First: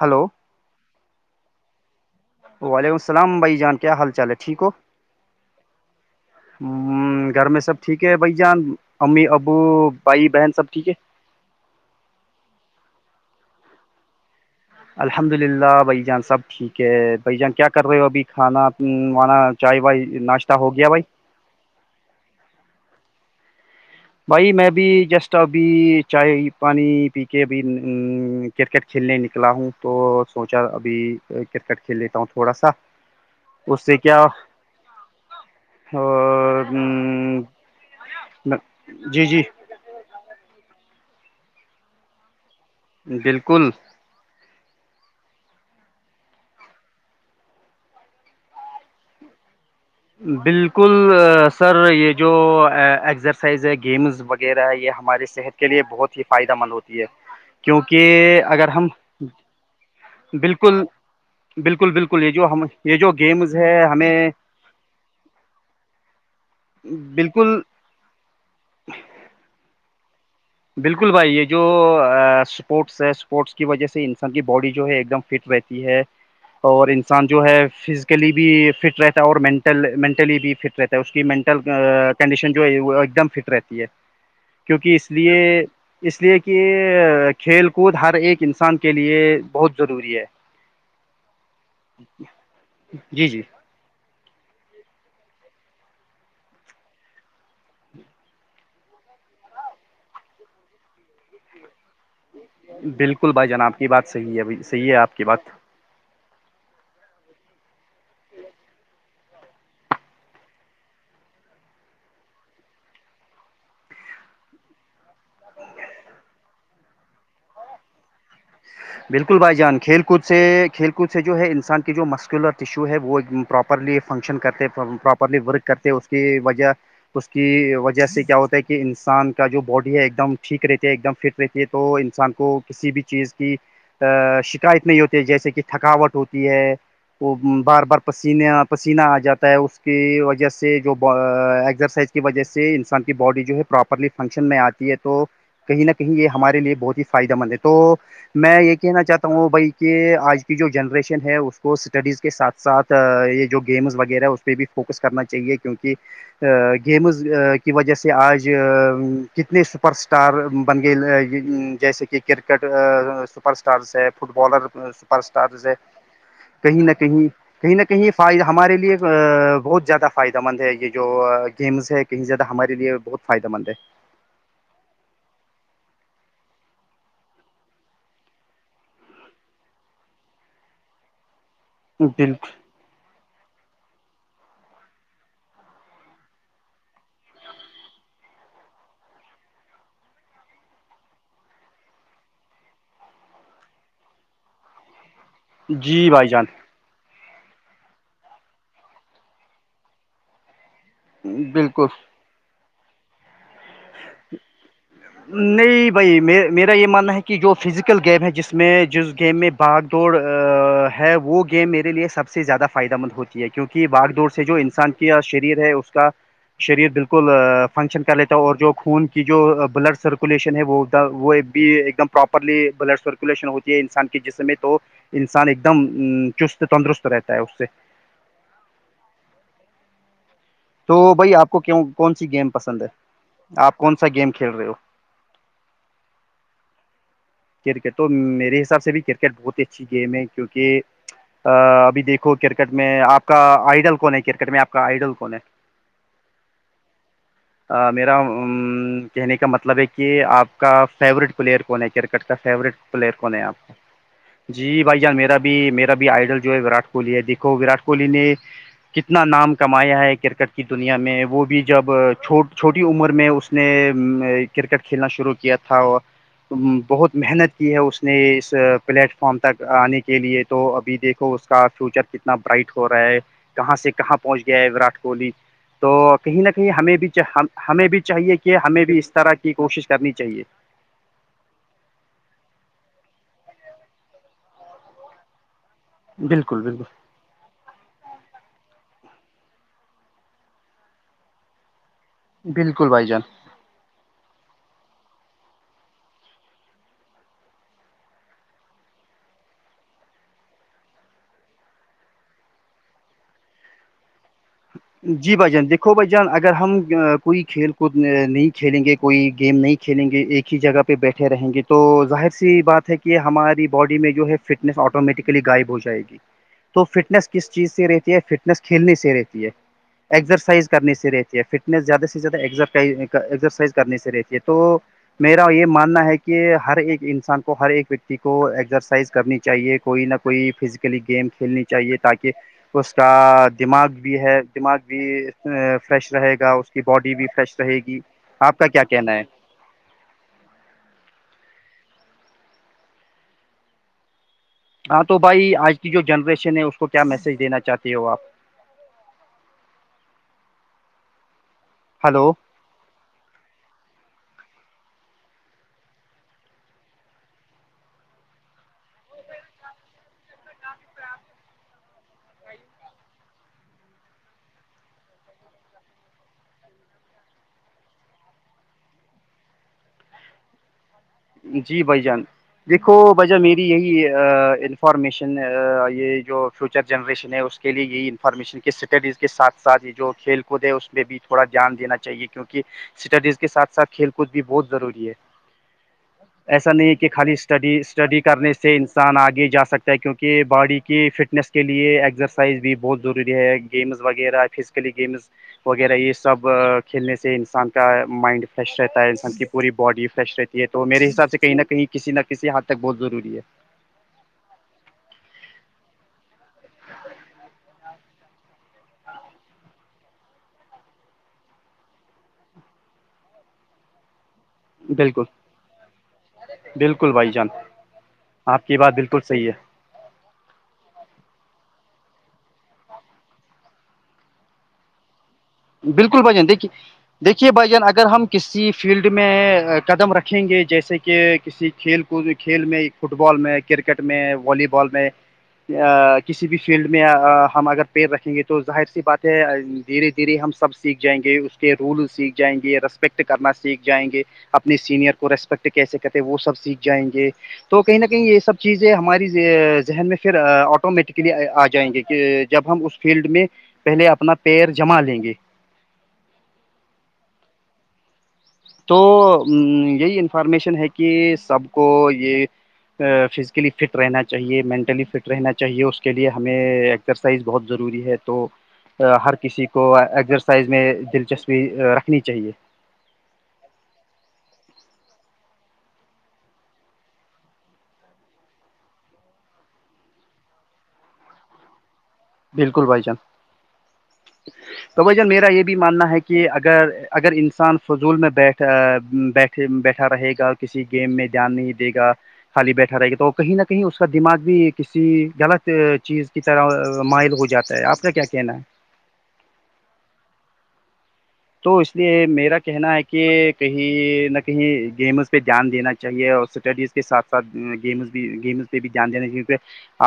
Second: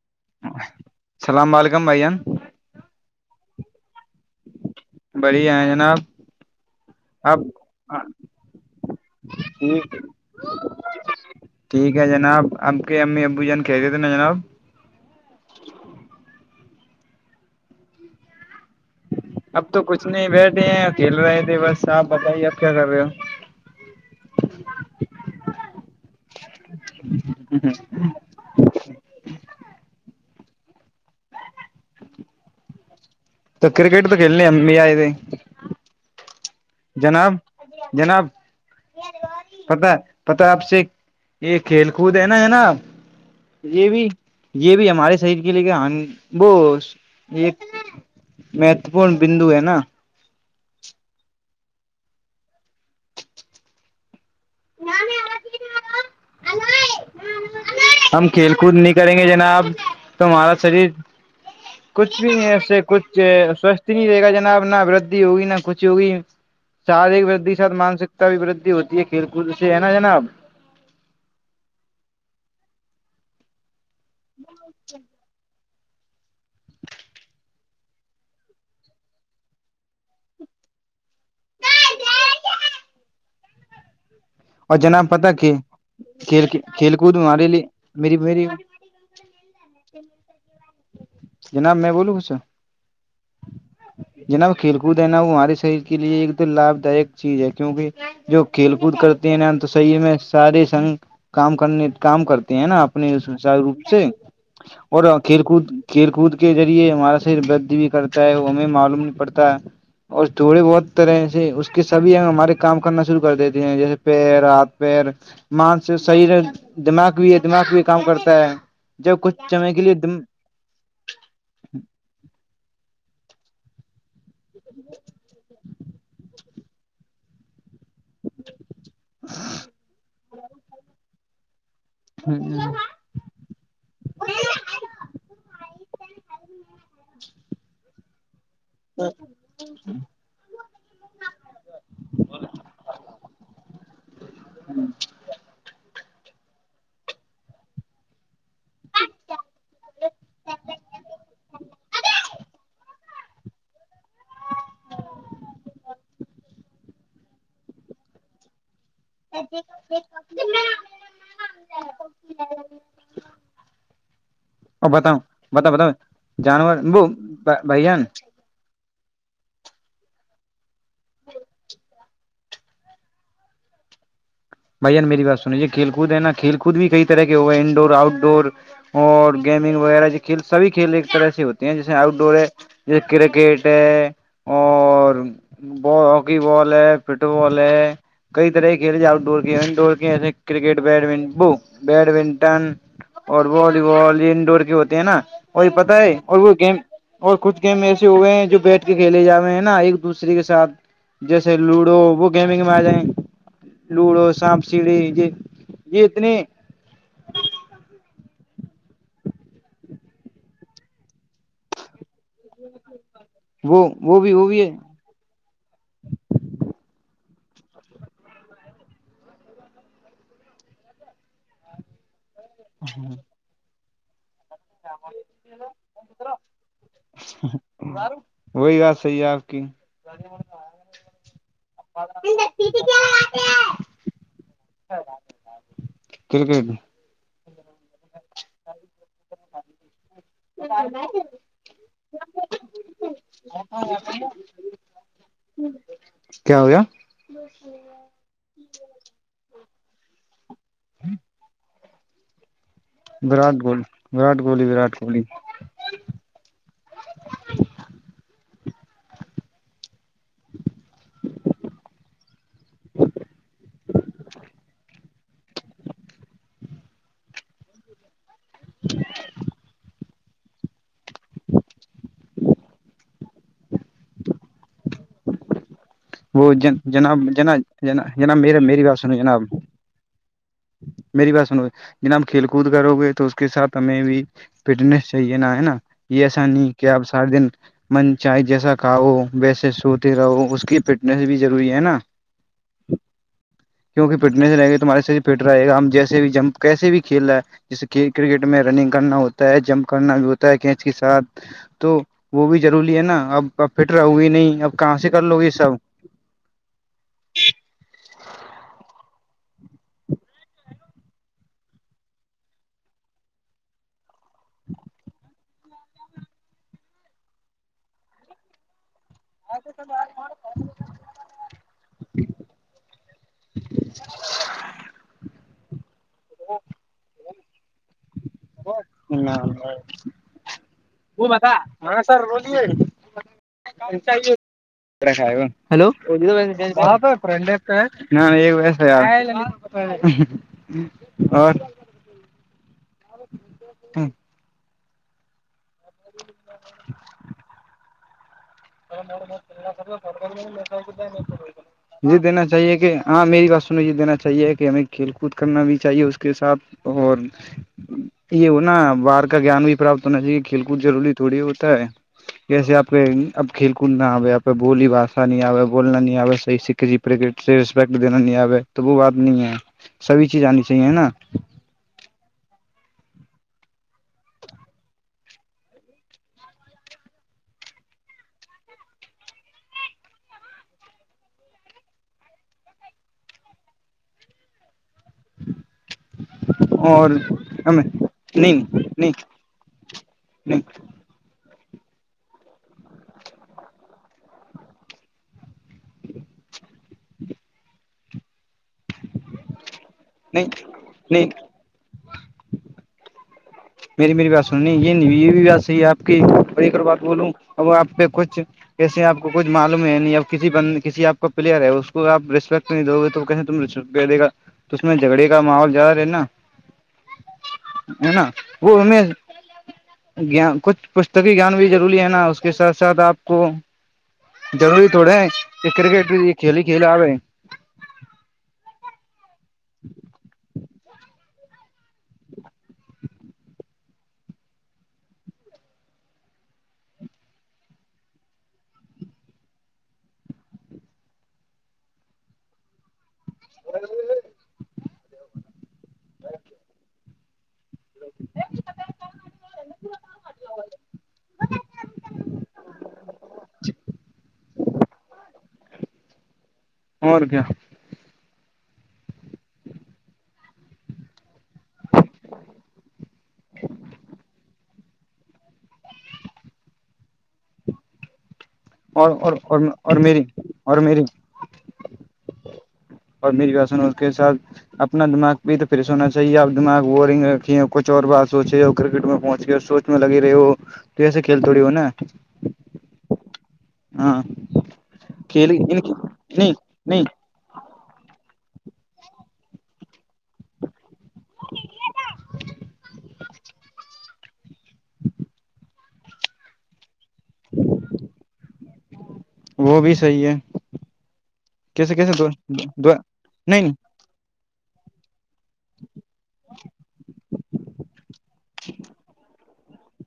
hello السلام و علیکم بھائی جان وعلیکم السلام بھائی جان کیا حال چال ہے ٹھیک ہو بڑھیا ہیں جناب ہ آپ گھر میں سب ٹھیک ہے بھائی جان امی ابو ٹھیک بھائی بہن سب ٹھیک ہے ٹھیک ہے جناب اب کے امی ابو جان کہتے تھے نا جناب الحمد للہ بھائی جان سب ٹھیک ہے بھائی جان کیا کر رہے ہو ابھی کھانا وانا چائے بائی ناشتہ ہو گیا بھائی [unintelligible] صاحب بتائیے آپ کیا کر رہے ہو بھائی میں بھی جسٹ ابھی چائے پانی پی کے ابھی کرکٹ کھیلنے نکلا ہوں تو سوچا ابھی کرکٹ کھیل لیتا ہوں تھوڑا سا تو اس کرکٹ تو کھیلنےمی آئے تھے اور جناب جناب جی جی پتا پتا آپ سے یہ کھیل کود ہے نا ہے نا بالکل یہ بھی یہ بھی ہمارے شریر کے لیے کہ وہ یہ میتھپون بندو ہے نا بالکل سر یہ جو ایکزرسائز ہے گیمز وغیرہ یہ ہماری صحت کے لیے بہت ہی فائدہ مند ہوتی ہے ہم کیونکہ کھیل اگر کود ہم نہیں کریں جناب تمہارا بالکل شریر بالکل کچھ بالکل یہ بھی جو نہیں ہم ایسے یہ جو کچھ گیمز ہے سوستھ نہیں رہے ہمیں گا جناب نہ وردھی ہوگی نہ کچھ ہوگی شارییرک ود کے بالکل ساتھ مانسکتا بھی ودھی ہوتی ہے کھیل کود سے ہے نا جناب بالکل بھائی یہ جو اسپورٹس ہے اسپورٹس کی وجہ سے انسان کی باڈی جو ہے ایک دم فٹ رہتی ہے اور انسان جو ہے فزیکلی بھی فٹ رہتا ہے اور مینٹل مینٹلی بھی فٹ رہتا اس کی مینٹل کنڈیشن جو ہے وہ ایک دم فٹ رہتی ہے اور کیونکہ جناب اس پتہ کہ لیے اس لیے کھیل کہ کھیل کود ہمارے لیے کھیل کود ہر میری ایک میری انسان کے لیے بہت ضروری ہے [inaudible] جی جی ج نا وہ کھیل کود ہے نا وہ ہمارے شریر کے لیے ایک دم لابھ دائک چیز ہے کیونکہ جو کھیل کود کرتے ہیں ن ہم تو سریر میں سارے سنگ کام کرنے کام کرتے ہیں نا اپنے بالکل بھائی سچار جان آپ روپ کی سے بات صحیح ہے صحیح ہے اور آپ کی کھیل بات کود کھیل کود کے ذریعے ہمارا سر بد بھی کرتا ہے وہ ہمیں معلوم نہیں پڑتا اور تھوڑے بہت طرح سے اس کے سبھی ہمارے کام کرنا شروع کر دیتے ہیں جیسے پیر ہاتھ پیر مانس شریر دماغ بھی ہے دماغ بھی کام کرتا ہے [unintelligible] بالکل کچھ بھائی سمے جان کے لیے کھیل دم کود سے کھیل سے جو ہے انسان کی جو مسکولر ٹیشو ہے وہ پراپرلی فنکشن کرتے پراپرلی ورک کرتے اس کی وجہ اس کی وجہ جیسے کیا ہوتا ہے کہ انسان کا جو باڈی ہے ایک دم ٹھیک رہتی ہے ایک دم فٹ رہتی ہے تو انسان کو کسی بھی چیز کی ا شکایت نہیں ہوتی ہے جیسے کہ تھکاوٹ ہوتی ہے وہ بار بار پسینے پسینہ تو آ جاتا ہے اس کی وجہ سے جو ایکسرسائز کی وجہ سے انسان کی باڈی جو ہے پراپرلی فنکشن میں آتی ہے تو کہیں نہ کہیں یہ ہمارے لیے بہت ہی فائدہ مند ہے تو میں یہ کہنا چاہتا ہوں بھائی کہ آج کی جو جنریشن ہے اس کو اسٹڈیز کے ساتھ ساتھ یہ جو گیمز وغیرہ ہے اس پہ بھی فوکس کرنا چاہیے کیونکہ گیمز کی وجہ سے آج کتنے سپر اسٹار بن گئے جیسے کہ کرکٹ اسٹارس ہے فٹ بالر اور بتاؤ سپر اسٹارس بتاؤ ہے بتاؤ جانور کہیں نہ وہ کہیں کہیں نہ بھائی جان کہیں فار ہمارے لیے بہت زیادہ فائدہ مند ہے یہ جو گیمز ہے کہیں زیادہ ہمارے لیے بہت فائدہ مند ہے بھان میری بات سنییے کھیل کوود ہے نا کھیل کوود بھی کئی طرح کے ہوئے انڈور آؤٹ ڈور اور گیمنگ وغیرہ جو کھیل سبھی کھیل ایک طرح سے ہوتے ہیں جیسے آؤٹ ڈور ہے بالکل جیس کرکٹ ہے اور ب ہاکی بال ہے فٹ بال ہے کئی طرح کے کھیل جو آؤٹ ڈور گ دوڑٹ بیڈمٹ ب بیڈمٹن اور والی بال انڈور کے ہوتے ہیں نا وہی پتہ جی ہے بھائی اور جان وہ گیم اور کچھ گیم ایسے ہوئے ہیں جو بیٹھ کے کھیلے جا ہوئے ہیں نا ایک دوسرے کے ساتھ جیسے بالکل لوڈو وہ گیمنگ میں آ جائیں لوڈو سانپ سیڑھے یہ نہیں یہ بھائی اتنے میرا یہ ماننا ہے کہ جو فیزیکل گیم ہے جس میں جس گیم میں باگ دوڑ ہے وہ گیم میرے لیے سب زیادہ فائدہ مند ہوتی ہے کیونکہ وہ باغ وہ دوورڑ بھی سے وہ جو بھی ہے انسان شریر ہے اس کا شریر بالکل فنکشن کر لیتے اور جو خون کی جو بلڈ سرکولیشن ہے وہ وہ بھی ایک دم پراپرلی بلڈ سرکولیشن ہوتی ہے انسان کے جسم تو انسان ایک دم چست تندرست رہتا ہے اس سے وہی بات صحیح ہے آپ کی تو بھائی آپ کو کون سی گیم پسند ہے آپ کون سا گیم کھیل رہے ہو کرکٹ کرکٹ تو میرے حساب سے بھی کرکٹ بہت ہی اچھی گیم ہے کیوںکہ ابھی دیکھو کرکٹ میں آپ کا آئیڈل کون ہے کرکٹ میں آپ کا آئیڈل کون ہے کیا ہویا میرا کہنے کا مطلب ہے کہ آپ کا فیورٹ پلیئر کون ہے کر فورٹ پلیئر کون ہے وراٹ آپ کو کوہلی وراٹ کوہلی جی وراٹ بھائی جان کوہلی میرا بھی میرا بھی آئیڈل جو ہے ووراٹ کوہلی ہے دیکھو ووراٹ کوہلی نے کتنا نام کمایا ہے کرکٹ کی دنیا میں وہ بھی جبھو چھوٹی عمر میں اس نے کرکٹ کھیلنا شروع کیا تھا بہت محنت کی ہے اس نے اس پلیٹ فم تک آنے کی کے لیے تو ابھی دیکھو اس کا فیوچر کتنا برائٹ ہو رہا ہے کہاں سے کہاں پہنچ گیا ہے وراٹ کوہلی تو کہیں نہ وہ کہیں ہمیں بھی جناب جناب ہمیں بھی چاہیے جناب کہ میرا میری ہمیں بھی بات اس سنو طرح جناب کی کوشش کرنی چاہیے میری بات سنو جنا ہم کھیل کود کرو گے تو اس کے حساب ہمیں بھی فٹنیس چاہیے نا ہے نا یہ ایسا بالکل نہیں کہ بالکل آپ سارے دن من چاہے جیسا کھاو ویسے سوتے رہو اس کی پیٹی س بھی ضروری ہے نا بالکل بھائی جان کیونکہ فٹنس رہے گ تو تمہارے شریر فٹ رہے گا ہم جیسے بھی جمپ کیسے بھی کھی رہے ہے جیسے کہ کرکٹ میں رننگ کرنا ہوتا ہے جمپ کرنا بھی ہوتا ہے کینچ کے ساتھ تو وہ بھی ضروری ہے نا اب اب فٹ رہو گی نہیں اب کہاں سے کر جی لو گے بھائی جان سب دھو بھائی جان اگر ہم کوئی کھیل کود نہیں کھیلیں گے کوئی گیم نہیں کھیلیں گے ایک ہی جگہ پر بیٹھے رہیں گے تو ظاہر سی بات ہے کہ یہ ہماری باڈی میں جو ہے فٹنس آٹومیٹیکلی غائب ہو جائے گ تو فٹنس کس چیز سے رہتی ہے فٹنس کھیلنے سے رہتی ہے تو ایکزرسائز کرنے سے رہتی ہے فٹنس زیادہ سے زیادہرسائز کرنے سے رہتی ہے تو میرا یہ ماننا ہے کہ کہ ہر ایک انسان کو ہر ایک و کو ایکسرسائز کرنی چاہیے کوئی نہ کوئی فز کے لیے وہ گیم بتا کھیلنی چاہیے ہاں سر تاکہ بولیے اس کا دماغ بھی ہے دماغ بھی فریش رہے گا اس کی باڈی بھی فریش رہے گی آپ کا کیا کہنا ہے اور ہٹ ہاں تو بھائی آج کی جو جنریشن ہے اس کو کیا میسج دینا چاہتے ہو آپ جی ہلو دین چاہیے کہ ہاں میری بات سنیں یہ دینا چاہیے کہ ہمیں کھیل کود کرنا بھی چاہیے اس کے ساتھ اور یہ ہوناا باہر کا جان بھی پراپت ہونا چاہیے کھیل کود روری تھوڑی ہوتا ہے جسے آپ کے اب کھیل کود نہ آئےے آ پ بولی با نہیں آے بولنا نہیں آے صحیح سکھی رسپیکٹ دا نہیں آے تو وہ بات نہیں ہے سبھی چیز آنی چاہیے ہے نا جی بھائی جان دیکھو وجہ میری یہی انفارمیشن یہ جو فیوچر جنریشن ہے اس کے لیے یہ انفارمیشن کے اسٹڈیز کے سھ ساتھ ہی جو کھیل کود ہے اس میں بھی تھوڑا دھیان دینا چاہیے کیونکہ اسٹڈیز کے ساتھ ساتھ کھیل کود بھی بہت ضروری ہے ایسا نہیں ہے کہ اور خالی اسٹڈی ہمیں اسٹڈی کرنے نہیں سے نہیں انسان آگے جا سکے کیونکہ نہیں باڈی کی فٹنس کے لیے ایکسرسائز بھی بہت ضروری ہے گیمز وغیرہ فزیکلی گیمز وغیرہ یہ سب کھیلنے سے انسان کا مائنڈ فریش رہتا ہے انسان کی پوری باڈی فریش نہیں رہتی ہے تو میرے نہیں حساب سے کہیں نہ کہیں کسی نہ کسی حدھ تک بہت ضروری ہے میری میری بات سن یہ نہیں یہ بھی بات صحی ہے آپ کیڑ بات بولوں اب آپ پہ کچھ کیسے آپ کو کچھ معلوم ہے نہیں کسی ب کسی آپ کا پلیئر ہے اس کوپ رسپیکٹ دو گے تو کہسے تم چدے دےا اس ہے میں بالکل جھگڑے کا ماحول زیادہ رہ نا بالکل بھائی جان ہے نا آپ وہ کی بات میں بالکل صحیح ہے گان کچھ پستکی گان بھی ضروری ہے نا اس کے ساتھ ساتھ آپ کو ضروری تھوڑے ہیں کہ کرکٹ بھی بالکل یہ بھائی جان کھیلی دیکھیے کھیلی آ دیکھیے بھائی جان اگر ہم کسی فیلڈ میں قدم رکھیں گے جیسے کہ کسی کھیل کو کھیل میں فٹ بال میں کرکٹ میں والی بال میں کسی بھی فیلڈ میں ہم اگر پیر رکھیں گے تو ظاہر سی بات ہے دھیرے دھیرے ہم سب سیکھ جیںے اس کے رول سیکھ جائیں گے رس پیکٹ کرنا سیکھ جائیں گے اپنے سینئر کو ریسپیکٹ کیسے کرتے وہ سب سیکھ جائیں گے تو کہیں نہ کہیں یہ سب چیزیں ہماری ذہن میں پھر آٹومیٹکلی آ جائیں گی کہ جب ہم اس فیلڈ میں پہلے اپنا پر جما لیں گے اور کیا تو یہی انفارمیشن ہے کہ سب کو یہ فزیکلی فٹ رہنا چاہیے مینٹلی فٹ رہنا چاہیے اس کے لیے ہمیں ایکسرسائز بہت ضروری ہے تو اور ہر کسی اور کو اور میری ایزرسائز اور میں میری دلچسپی رکھنی چاہیے اور میری بسن اس کے ساتھ اپنا دماغ بھی تو فریش ہونا چاہیے اپ دماغ بورنگ رکھیےچھ اور بات سوچے اور کرکٹ میں پہنچے اور سوچے میں لگی رہی ہو تو ایسے کھیل تھڑی ہو نا بالکل بھائی جان ہاں تو ب ج میرا کھیل یہ بھی ماننا ہے کہ نہیں اگر نہیں اگر انسان فضول میں بیٹھ بیٹھے بیٹھا رہے گا کسی گیم میں دھیان نہیں دے گا خالی بیٹھا رہے گا تو کہیں نہ کہیں اس کا دماغ بھی کسی غلط چیز کی طرح مائل ہو جاتا ہے آپ کا کیا کہنا ہے وہ بھی صحیح ہے تو اس کیسے کیسے لیے دو میرا کہنا ہے کہ نہیں نہیں کہیں نہ کہیں گیمس پہ دھیان دین چاہیے اور اسٹڈیز کے سھ ساتھ گمز بھی گیمز پہ بھی دھیان دینا چاہیہ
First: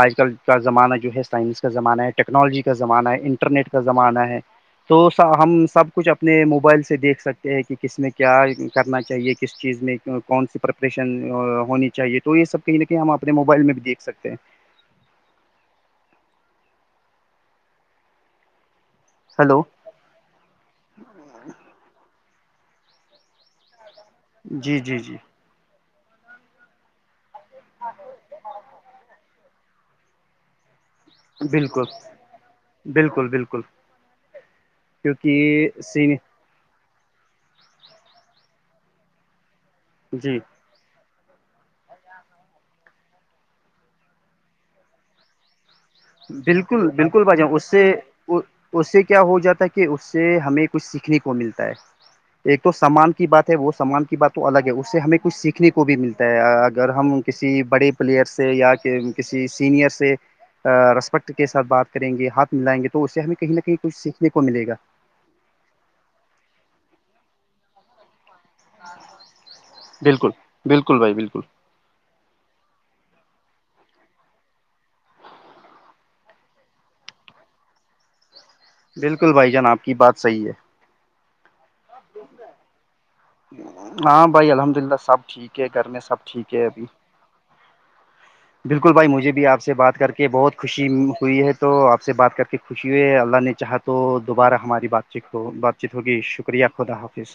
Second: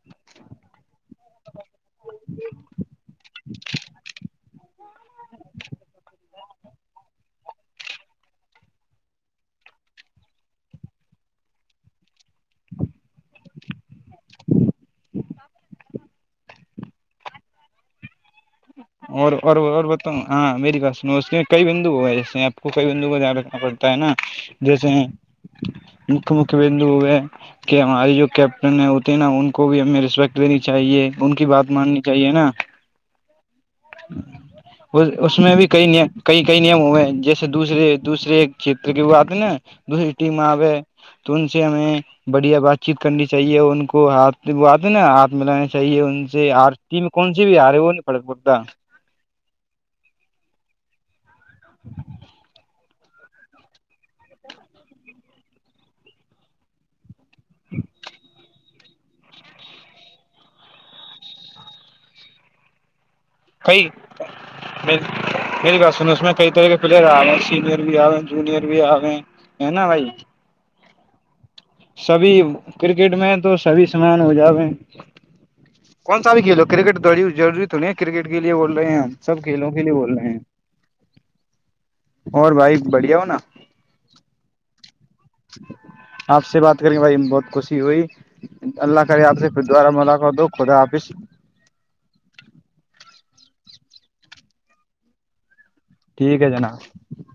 آج کل کا زمانہ جو ہے سائنس زمانہ ہے ٹیکنالوجی کا زمانہ ہے انٹرنیٹ کا زمانہ ہے تو ہم سب کچھ اپنے موبائل سے دیکھ سکتے ہیں کہ کس میں کیا کرنا چاہیے کس چیز میں کون سی پریپریشن ہونی چاہیے تو یہ سب کہیں نہ کہیں ہم اپنے موبائل میں بھی دیکھ سکتے ہیں ہلو اور ب [inaudible] تو ہاں میری باس اس میں کئی بندو ہو ہے جیسے آپ کو کئی بندو کا دھیان رکھنا پڑتا ہے نا جی جیسے جی جی مکہ مکھی بندو ہو گئے [inaudible] کہ ہمارے جو کیپٹن ہے ہوتے نا ان کو بھی ہمیں رسپیکٹ دینی چاہیے ان کی بات بالکل ماننی چاہیے نا بالکل بالکل اس میں بھی کیونکہ کئی سی ن کئی کئی نیم ہو جیسے دوسرے دوسرے چھیتر کے وہ آتے ہے نا دوسری جی ٹیم آوے تو ان سے ہمیں بڑھیا بات چیت کرنی چاہیے ان کو ہاتھ وہ آتے ہیں نا ہاتھ میںلانا چاہیے بالکل ٹیم بالکل کون بھائی سی جان بھی اس آ رہ ہے سے وہ نہیں پ پڑتا اس سے کیا ہو جاتا ہے کہ اس سے ہمیں کچھ سیکھنے کو ملتا ہے ایک تو سمان بات ہے وہ سامان کی بات تو الگ ہے اس سے ہمیں کچھ سیکھنے کو بھی ملتا ہے اگر ہم کسی بڑے پلیئر سے یا کہ کسی سینئر سے ریسپیکٹ کے ساتھ بات کریں گے ہاتھ ملائیں گے تو اس سے ہمیں کہیں نہ ک کہیں کچھ سیکھنے کو ملے گا م سن میں کئی طرح کے پلیئر آ گئے ہیں سینئر بھی آئے ہیں [inaudible] جئر بھی آ ہے نا بھائی بالکل بالکل بائی بالکل سبھی کرکٹ میں تو سبھی سمان ہو جاوے کون سا بھی کھیل ہو کرکٹ ضوری تو نہیں ہے کرکٹ کے لیے بول رہے ہیں ہم بالکل سب بھائی جان کھیلوں کے آپ لیے کی بول بات رہے ہیں صحیح ہے اور بھائی بڑھیا ہو نا ہاں بھائی الحمد للہ سب ٹھیک ہے گھر میں سب آپ ٹھیک سے ہے بات ابھی کر کے بھائی بہت خوشی ہوئی بالکل اللہ بھائی کرے مجھے بھی پھر آپ سے دوبارہ بات کر کے ملاقات ہو بہت خدا خوشی حافظ ہوئی ہے تو آپ سے بات کر کے خوشی ہوئی ہے اللہ نے چاہا تو دوبارہ ہماری بات چیت ہو بات ت ہوگی ٹھیک ہے شکریہ جناب خدا حافظ